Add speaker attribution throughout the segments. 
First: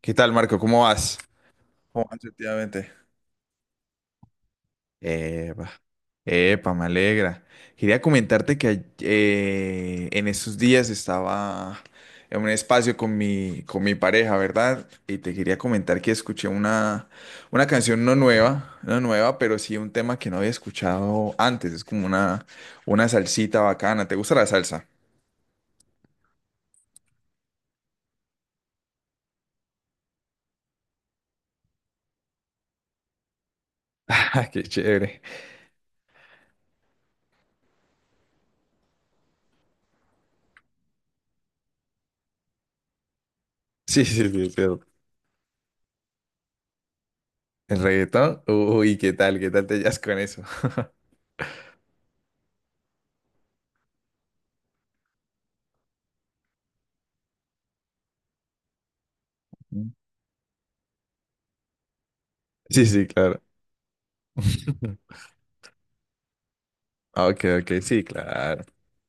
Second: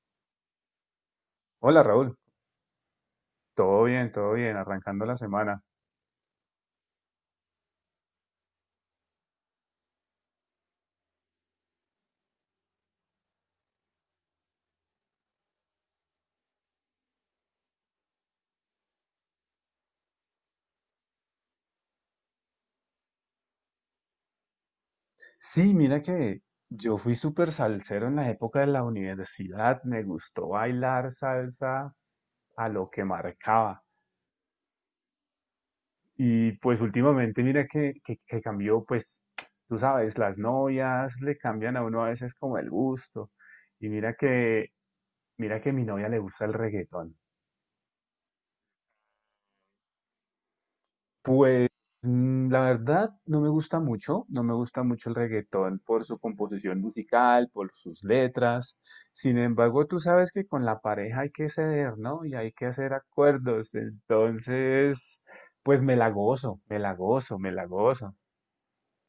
Speaker 1: ¿Qué tal, Marco?
Speaker 2: Hola
Speaker 1: ¿Cómo
Speaker 2: Raúl,
Speaker 1: vas últimamente?
Speaker 2: todo bien, arrancando la semana.
Speaker 1: Epa, epa, me alegra. Quería comentarte que en esos días estaba en un espacio con mi pareja, ¿verdad? Y te quería comentar que escuché una canción no nueva, no nueva, pero sí un tema que no había escuchado antes. Es como una salsita bacana. ¿Te gusta la salsa?
Speaker 2: Sí, mira que yo fui súper salsero en la época de la universidad, me gustó bailar salsa a lo que marcaba.
Speaker 1: Ah, qué chévere.
Speaker 2: Y pues últimamente mira que cambió, pues tú sabes, las novias le cambian a uno a veces como el gusto. Y
Speaker 1: Sí, sí, sí, pero
Speaker 2: mira que a mi novia le gusta el reggaetón.
Speaker 1: el reggaetón. Uy, ¿Qué tal te hallas con eso?
Speaker 2: Pues la verdad no me gusta mucho, no me gusta mucho el reggaetón por su composición musical, por sus letras. Sin embargo, tú sabes que con la pareja hay que ceder, ¿no? Y hay que
Speaker 1: Sí,
Speaker 2: hacer
Speaker 1: sí, claro.
Speaker 2: acuerdos. Entonces, pues me la gozo, me la
Speaker 1: Ah,
Speaker 2: gozo,
Speaker 1: ok,
Speaker 2: me la
Speaker 1: ok, sí,
Speaker 2: gozo.
Speaker 1: claro.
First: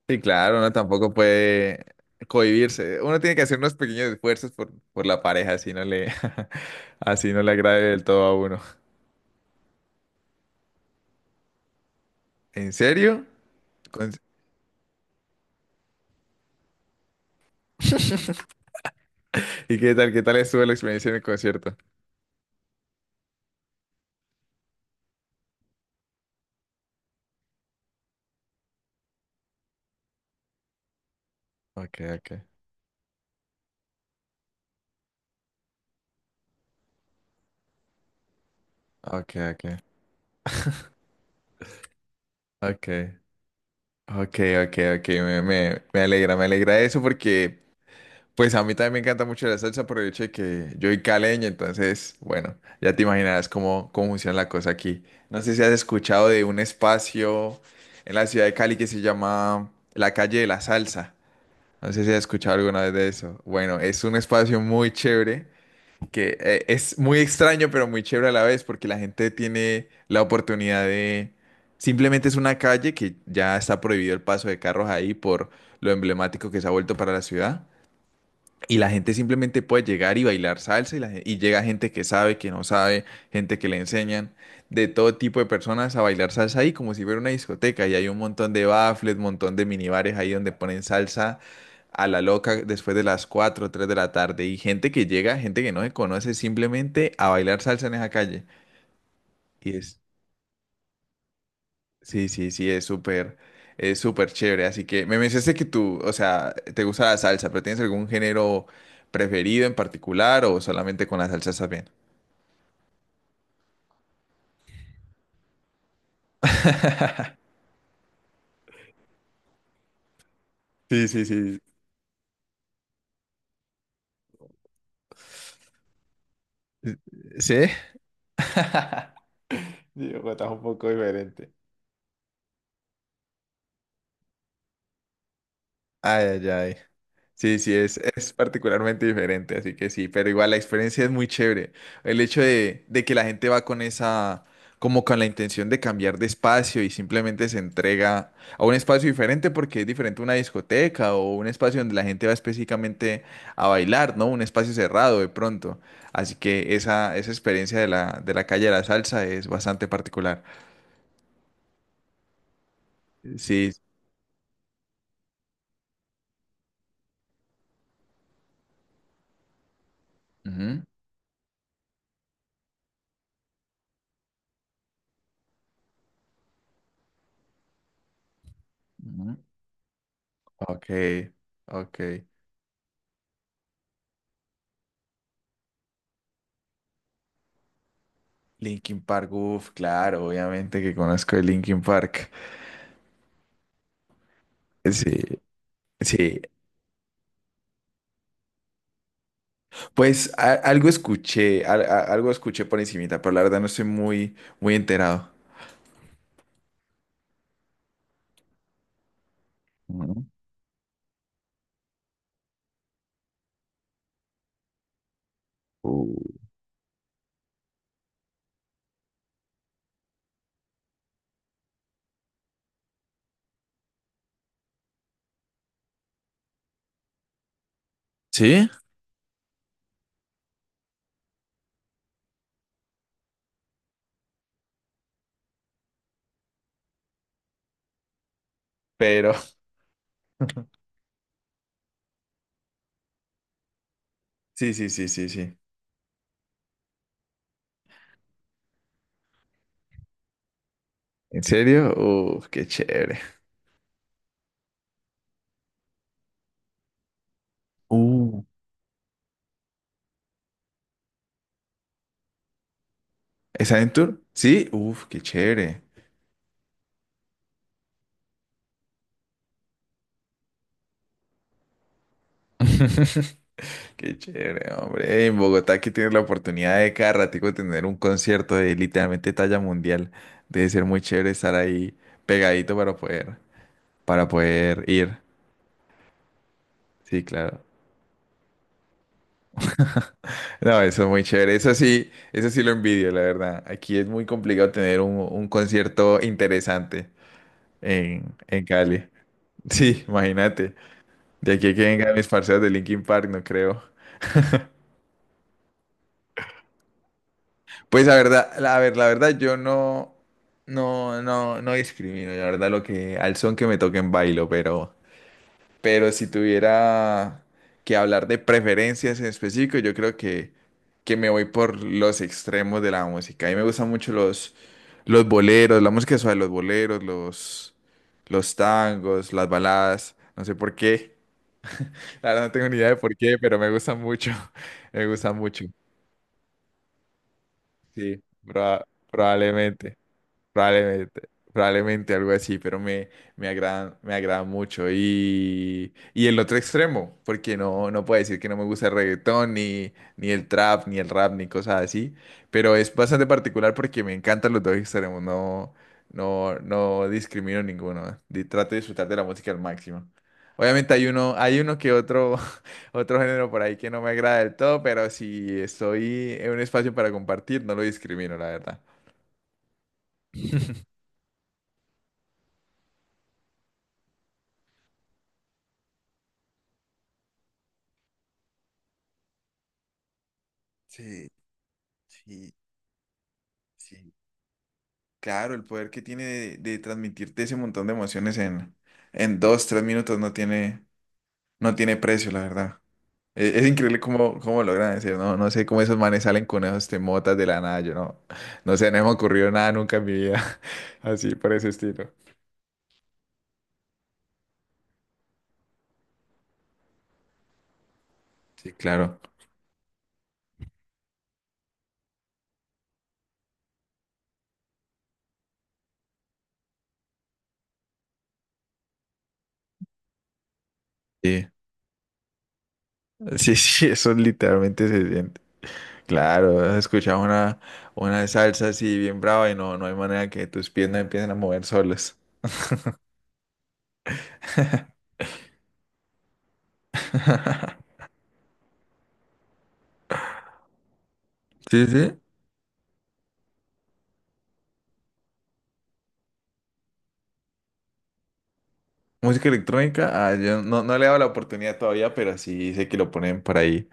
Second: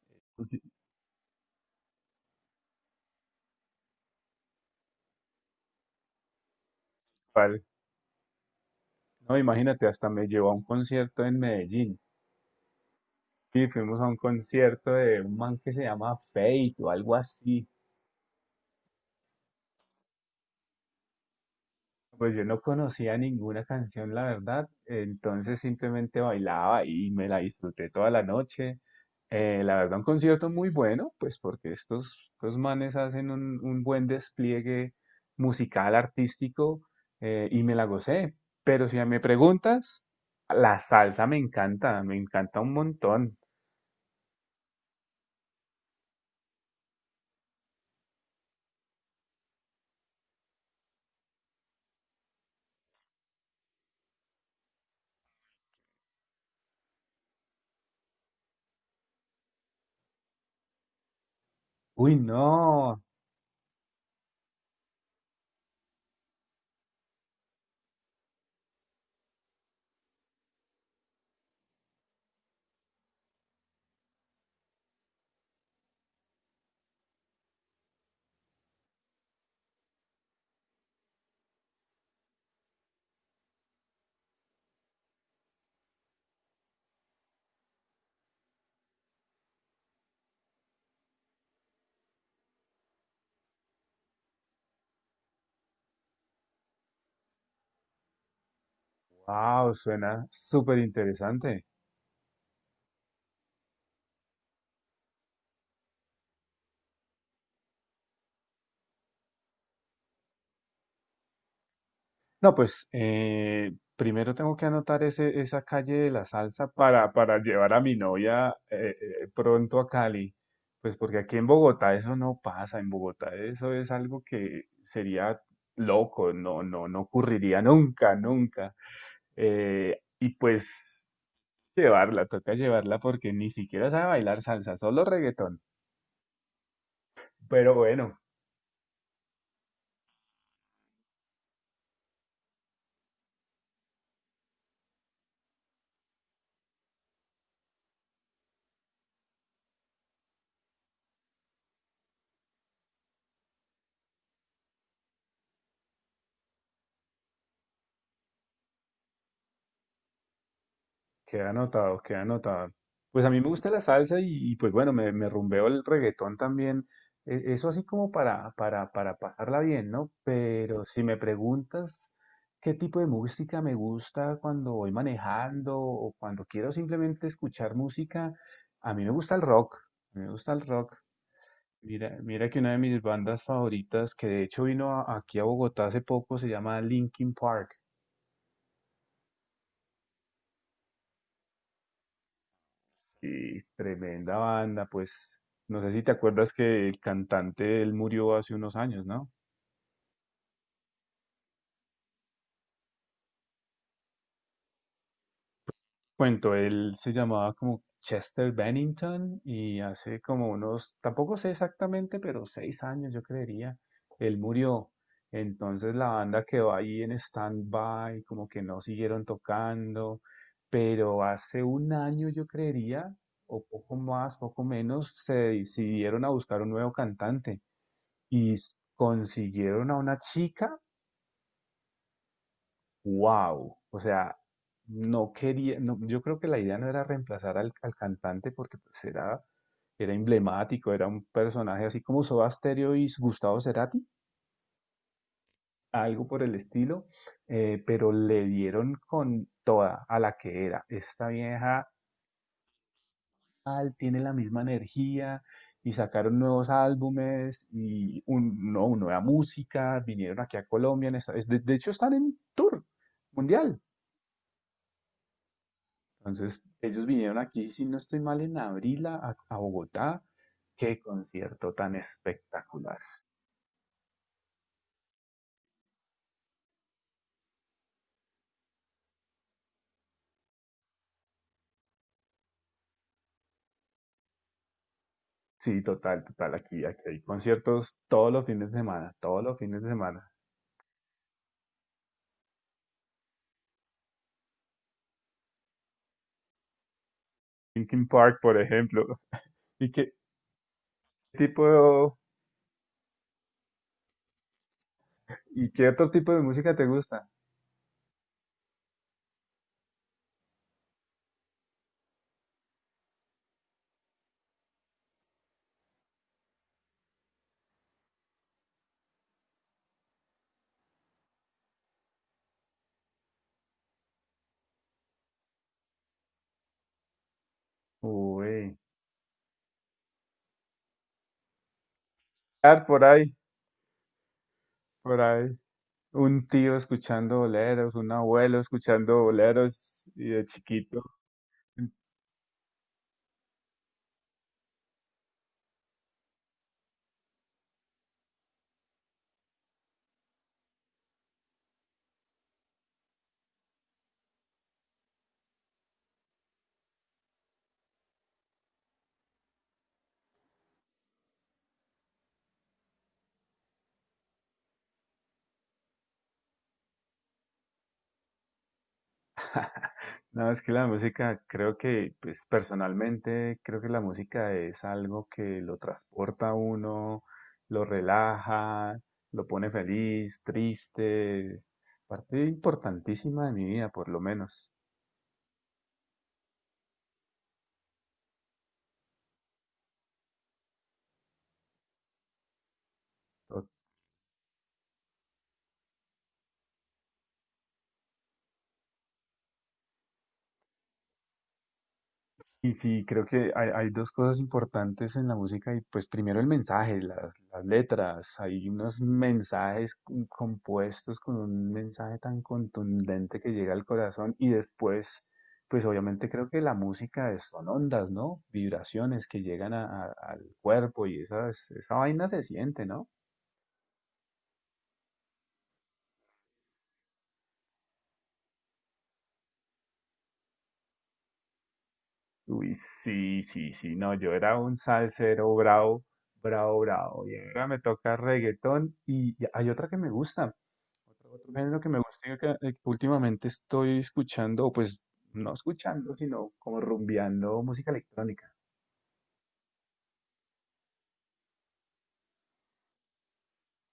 Speaker 1: Sí,
Speaker 2: Pues
Speaker 1: claro,
Speaker 2: sí,
Speaker 1: uno tampoco puede cohibirse. Uno tiene que hacer unos pequeños esfuerzos por la pareja, así no le, así no le
Speaker 2: vale.
Speaker 1: agrade del todo a uno.
Speaker 2: No, imagínate, hasta me llevó a un concierto en Medellín.
Speaker 1: ¿En serio?
Speaker 2: Y fuimos a
Speaker 1: Con-
Speaker 2: un concierto de un man que se llama Fate o algo así.
Speaker 1: ¿Y qué tal estuvo la experiencia en el concierto?
Speaker 2: Pues yo no conocía ninguna canción, la verdad, entonces simplemente bailaba y me la disfruté toda la noche. La verdad, un concierto muy bueno, pues porque
Speaker 1: Ok, ok,
Speaker 2: estos manes hacen un buen despliegue musical, artístico, y me la gocé. Pero si me
Speaker 1: ok, ok,
Speaker 2: preguntas, la salsa me encanta un
Speaker 1: ok,
Speaker 2: montón.
Speaker 1: ok, ok, ok, me alegra eso porque pues a mí también me encanta mucho la salsa por el hecho de que yo soy caleño, entonces, bueno, ya te imaginarás cómo funciona la cosa aquí. No sé si has escuchado de un espacio en la ciudad de Cali que se llama la calle de la salsa. No sé si
Speaker 2: Uy,
Speaker 1: has escuchado alguna vez
Speaker 2: no,
Speaker 1: de eso. Bueno, es un espacio muy chévere, que es muy extraño, pero muy chévere a la vez, porque la gente tiene la oportunidad de... Simplemente es una calle que ya está prohibido el paso de carros ahí por lo emblemático que se ha vuelto para la ciudad. Y la gente simplemente puede llegar y bailar salsa y, y llega gente que sabe, que no sabe, gente que le enseñan, de todo tipo de personas a bailar salsa ahí como si fuera una discoteca. Y hay un montón de baffles, montón de minibares ahí donde ponen salsa a la loca después de las 4 o 3 de la tarde. Y gente que llega, gente que no se conoce, simplemente a bailar salsa en esa calle.
Speaker 2: wow,
Speaker 1: Y es,
Speaker 2: suena súper interesante.
Speaker 1: Sí, sí, sí, es súper chévere. Así que me mencionaste que tú, o sea, te gusta la salsa, pero ¿tienes algún género preferido en particular o solamente con la salsa estás bien?
Speaker 2: No, pues primero tengo que anotar esa calle de la salsa para llevar a mi novia pronto a Cali. Pues
Speaker 1: Sí,
Speaker 2: porque
Speaker 1: sí,
Speaker 2: aquí en
Speaker 1: sí.
Speaker 2: Bogotá eso no pasa, en Bogotá eso es algo que sería loco, no ocurriría
Speaker 1: ¿Sí?
Speaker 2: nunca, nunca. Y
Speaker 1: Digo, estás un poco
Speaker 2: pues
Speaker 1: diferente.
Speaker 2: llevarla, toca llevarla porque ni siquiera sabe bailar salsa, solo reggaetón.
Speaker 1: Ay, ay, ay. Sí, sí,
Speaker 2: Pero
Speaker 1: es,
Speaker 2: bueno,
Speaker 1: es particularmente diferente, así que sí, pero igual la experiencia es muy chévere. El hecho de que la gente va con esa, como con la intención de cambiar de espacio y simplemente se entrega a un espacio diferente porque es diferente a una discoteca o un espacio donde la gente va específicamente a bailar, ¿no? Un espacio cerrado de pronto. Así que esa experiencia de la, calle de la salsa es bastante particular.
Speaker 2: queda anotado, queda anotado. Pues a mí me gusta
Speaker 1: Sí.
Speaker 2: la salsa y pues bueno, me rumbeo el reggaetón también. Eso así como para pasarla bien, ¿no?
Speaker 1: Ujú,
Speaker 2: Pero si me preguntas qué tipo de música me gusta cuando voy manejando o cuando quiero simplemente escuchar música, a mí me gusta
Speaker 1: ujú.
Speaker 2: el rock. A mí me gusta el
Speaker 1: Ok,
Speaker 2: rock.
Speaker 1: ok.
Speaker 2: Mira, mira que una de mis bandas favoritas, que de hecho aquí a Bogotá hace poco, se llama Linkin Park.
Speaker 1: Linkin Park, uff, claro, obviamente que conozco de Linkin Park.
Speaker 2: Y tremenda banda,
Speaker 1: Sí,
Speaker 2: pues no sé si te
Speaker 1: sí.
Speaker 2: acuerdas que el cantante él murió hace unos años, ¿no?
Speaker 1: Pues algo escuché, algo escuché por encimita, pero la verdad no estoy muy, muy enterado.
Speaker 2: Cuento, él se llamaba como Chester Bennington y hace
Speaker 1: Ujú.
Speaker 2: como unos, tampoco sé exactamente, pero seis años yo creería, él murió. Entonces la
Speaker 1: Uh.
Speaker 2: banda quedó ahí en stand-by, como que no siguieron tocando, pero hace un año yo creería, o poco más, poco menos, se decidieron a buscar un nuevo cantante.
Speaker 1: ¿Sí?
Speaker 2: Consiguieron a una chica, wow, o sea, no quería, no, yo creo que la idea no era reemplazar al cantante porque pues
Speaker 1: Pero
Speaker 2: era, era emblemático, era un personaje así como Soda Stereo y Gustavo Cerati,
Speaker 1: sí, sí, sí, sí, sí.
Speaker 2: algo por el estilo, pero le dieron con toda a la que era. Esta
Speaker 1: ¿En
Speaker 2: vieja
Speaker 1: serio? Uff, qué chévere.
Speaker 2: tal, tiene la misma energía y sacaron nuevos álbumes y
Speaker 1: Uh.
Speaker 2: un- no, nueva música, vinieron aquí a Colombia, en esta- es- de hecho están en tour
Speaker 1: ¿Es
Speaker 2: mundial.
Speaker 1: Adventure? Sí, uff, qué chévere.
Speaker 2: Entonces, ellos vinieron aquí, si no estoy mal, en abril a Bogotá. Qué concierto tan espectacular.
Speaker 1: Qué chévere, hombre. En Bogotá que tienes la oportunidad de cada ratico tener un concierto de literalmente talla mundial. Debe ser muy chévere estar ahí pegadito para poder ir.
Speaker 2: Sí, total, total, aquí, aquí hay
Speaker 1: Sí, claro.
Speaker 2: conciertos todos los fines de semana, todos los fines de semana.
Speaker 1: No, eso es muy chévere. Eso sí lo envidio, la verdad. Aquí es muy complicado tener un concierto interesante
Speaker 2: Linkin Park, por
Speaker 1: en Cali.
Speaker 2: ejemplo. ¿Y
Speaker 1: Sí,
Speaker 2: qué
Speaker 1: imagínate. De
Speaker 2: tipo,
Speaker 1: aquí a que vengan mis parceros de Linkin Park, no creo.
Speaker 2: y qué otro tipo de música te gusta?
Speaker 1: Pues la verdad, a ver, la verdad yo no discrimino, la verdad lo que, al son que me toquen bailo, pero si tuviera que hablar de preferencias en específico, yo creo que me voy por los extremos de la música. A mí me gustan mucho los, boleros, la música suave, los boleros, los
Speaker 2: Uy,
Speaker 1: tangos, las baladas, no sé por qué, la verdad no tengo ni
Speaker 2: Art
Speaker 1: idea de
Speaker 2: por
Speaker 1: por
Speaker 2: ahí.
Speaker 1: qué, pero me gustan mucho, me
Speaker 2: Por
Speaker 1: gustan
Speaker 2: ahí,
Speaker 1: mucho,
Speaker 2: un tío escuchando boleros, un
Speaker 1: sí,
Speaker 2: abuelo
Speaker 1: proba-
Speaker 2: escuchando
Speaker 1: probablemente.
Speaker 2: boleros y de chiquito.
Speaker 1: Probablemente, probablemente algo así, pero me agradan mucho. Y el otro extremo, porque no, no puedo decir que no me gusta el reggaetón, ni el trap, ni el rap, ni cosas así, pero es bastante particular porque me encantan los dos extremos, no discrimino ninguno. Trato de disfrutar de la música al máximo. Obviamente hay uno que otro, otro género por ahí que no me agrada del todo, pero si estoy en un espacio para compartir, no lo discrimino, la verdad.
Speaker 2: No, es que la música, creo que, pues personalmente, creo que la música es algo que lo transporta a uno, lo relaja, lo pone feliz,
Speaker 1: Sí,
Speaker 2: triste. Es parte
Speaker 1: sí,
Speaker 2: importantísima de mi vida, por
Speaker 1: sí,
Speaker 2: lo menos.
Speaker 1: claro, el poder que tiene de transmitirte ese montón de emociones en dos, tres minutos no tiene, precio, la verdad. Es increíble cómo logran decir, no sé cómo esos manes salen con esos temotas de la nada, yo no sé, no me ha ocurrido nada nunca en mi vida, así por ese estilo.
Speaker 2: Y sí, creo que hay dos cosas importantes en la música y pues primero el mensaje, las letras, hay
Speaker 1: Sí,
Speaker 2: unos
Speaker 1: claro.
Speaker 2: mensajes compuestos con un mensaje tan contundente que llega al corazón y después, pues obviamente creo que son ondas, ¿no? Vibraciones que llegan al cuerpo y
Speaker 1: Sí,
Speaker 2: esas, esa vaina se siente, ¿no?
Speaker 1: sí, sí, eso literalmente se siente. Claro, has escuchado una salsa así bien brava y no hay manera que tus piernas empiecen a mover solas.
Speaker 2: Uy, sí, sí, sí, no, yo era un salsero bravo, bravo, bravo, y ahora me toca reggaetón y hay otra que me gusta. Otro género
Speaker 1: Sí,
Speaker 2: que me
Speaker 1: sí.
Speaker 2: gusta que últimamente estoy escuchando, o pues no escuchando, sino como rumbeando música electrónica.
Speaker 1: Música electrónica, ah, yo no, no le he dado la oportunidad todavía, pero sí sé que lo ponen por ahí.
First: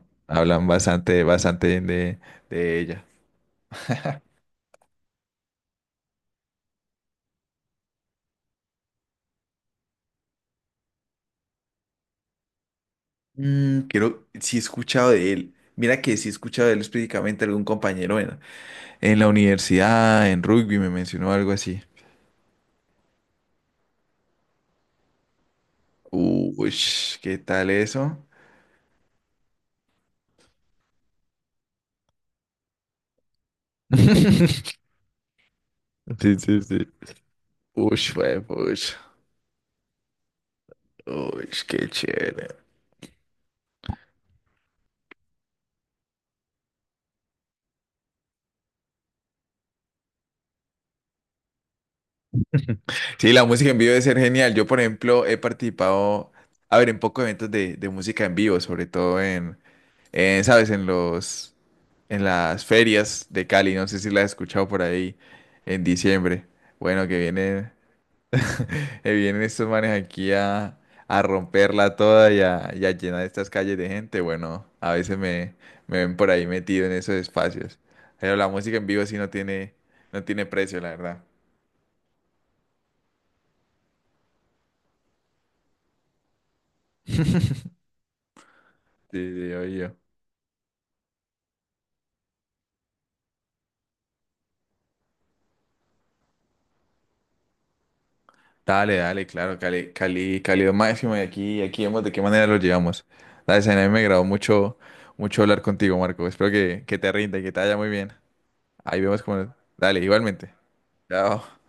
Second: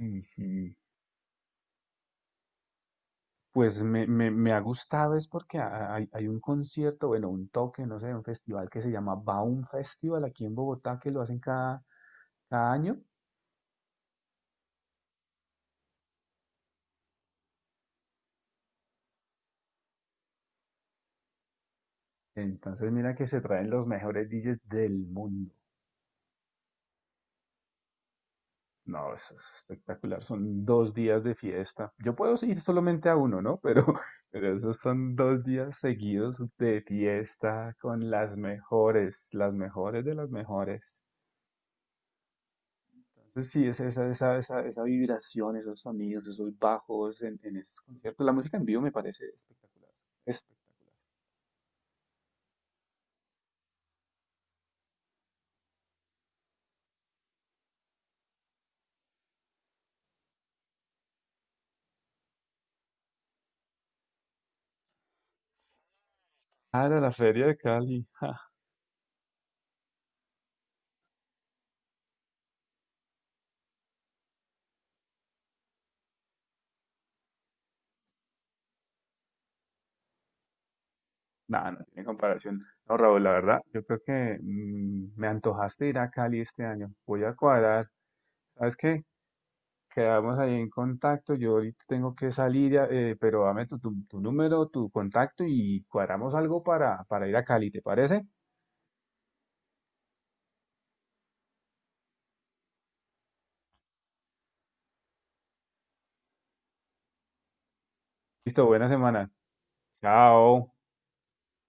Speaker 2: Y
Speaker 1: Hablan
Speaker 2: sí,
Speaker 1: bastante, bastante bien de ella.
Speaker 2: pues me ha gustado es porque hay, hay un concierto, bueno, un toque, no sé, un festival que se llama Baum Festival aquí en Bogotá, que lo hacen cada, cada año.
Speaker 1: Mm, creo, sí he escuchado de él. Mira que sí he escuchado de él específicamente algún compañero en la universidad, en rugby, me mencionó algo así.
Speaker 2: Entonces mira que se traen los mejores DJs del mundo.
Speaker 1: Uy, ¿qué tal eso?
Speaker 2: No, eso es espectacular. Son dos días de fiesta. Yo puedo ir solamente a uno, ¿no? Pero esos son dos días
Speaker 1: Sí,
Speaker 2: seguidos
Speaker 1: sí,
Speaker 2: de
Speaker 1: sí.
Speaker 2: fiesta
Speaker 1: Uy,
Speaker 2: con
Speaker 1: pues,
Speaker 2: las mejores de las mejores.
Speaker 1: uy, qué chévere.
Speaker 2: Entonces, sí, es esa, esa, esa, esa vibración, esos sonidos, esos bajos en esos conciertos. La música en vivo me parece espectacular. Espectacular.
Speaker 1: Sí, la música en vivo debe ser genial. Yo, por ejemplo, he participado, a ver, en pocos eventos de música en vivo, sobre todo en, ¿sabes? En las ferias de Cali. No sé si la has escuchado por ahí en diciembre.
Speaker 2: Ah, la
Speaker 1: Bueno,
Speaker 2: la
Speaker 1: que
Speaker 2: feria de
Speaker 1: vienen,
Speaker 2: Cali.
Speaker 1: que vienen estos manes aquí a romperla toda y a, llenar estas calles de gente. Bueno, a veces me ven por ahí metido en esos espacios. Pero la música en vivo sí no tiene, precio, la verdad.
Speaker 2: No, no tiene comparación. No, Raúl, la verdad, yo creo que me antojaste ir a Cali este año. Voy a cuadrar. ¿Sabes qué?
Speaker 1: Sí, sí, oye.
Speaker 2: Quedamos ahí en contacto. Yo ahorita tengo que salir, ya, pero dame tu número, tu contacto y cuadramos algo para ir a Cali, ¿te parece?
Speaker 1: Dale, dale, claro, Cali, Cali, calidad máxima y aquí vemos de qué manera lo llevamos. Dale, Zaina, a mí me agradó mucho, mucho hablar contigo, Marco. Espero que te rinda y que te vaya muy bien.
Speaker 2: Listo, buena
Speaker 1: Ahí vemos
Speaker 2: semana.
Speaker 1: cómo. Dale, igualmente.
Speaker 2: Chao.
Speaker 1: Chao.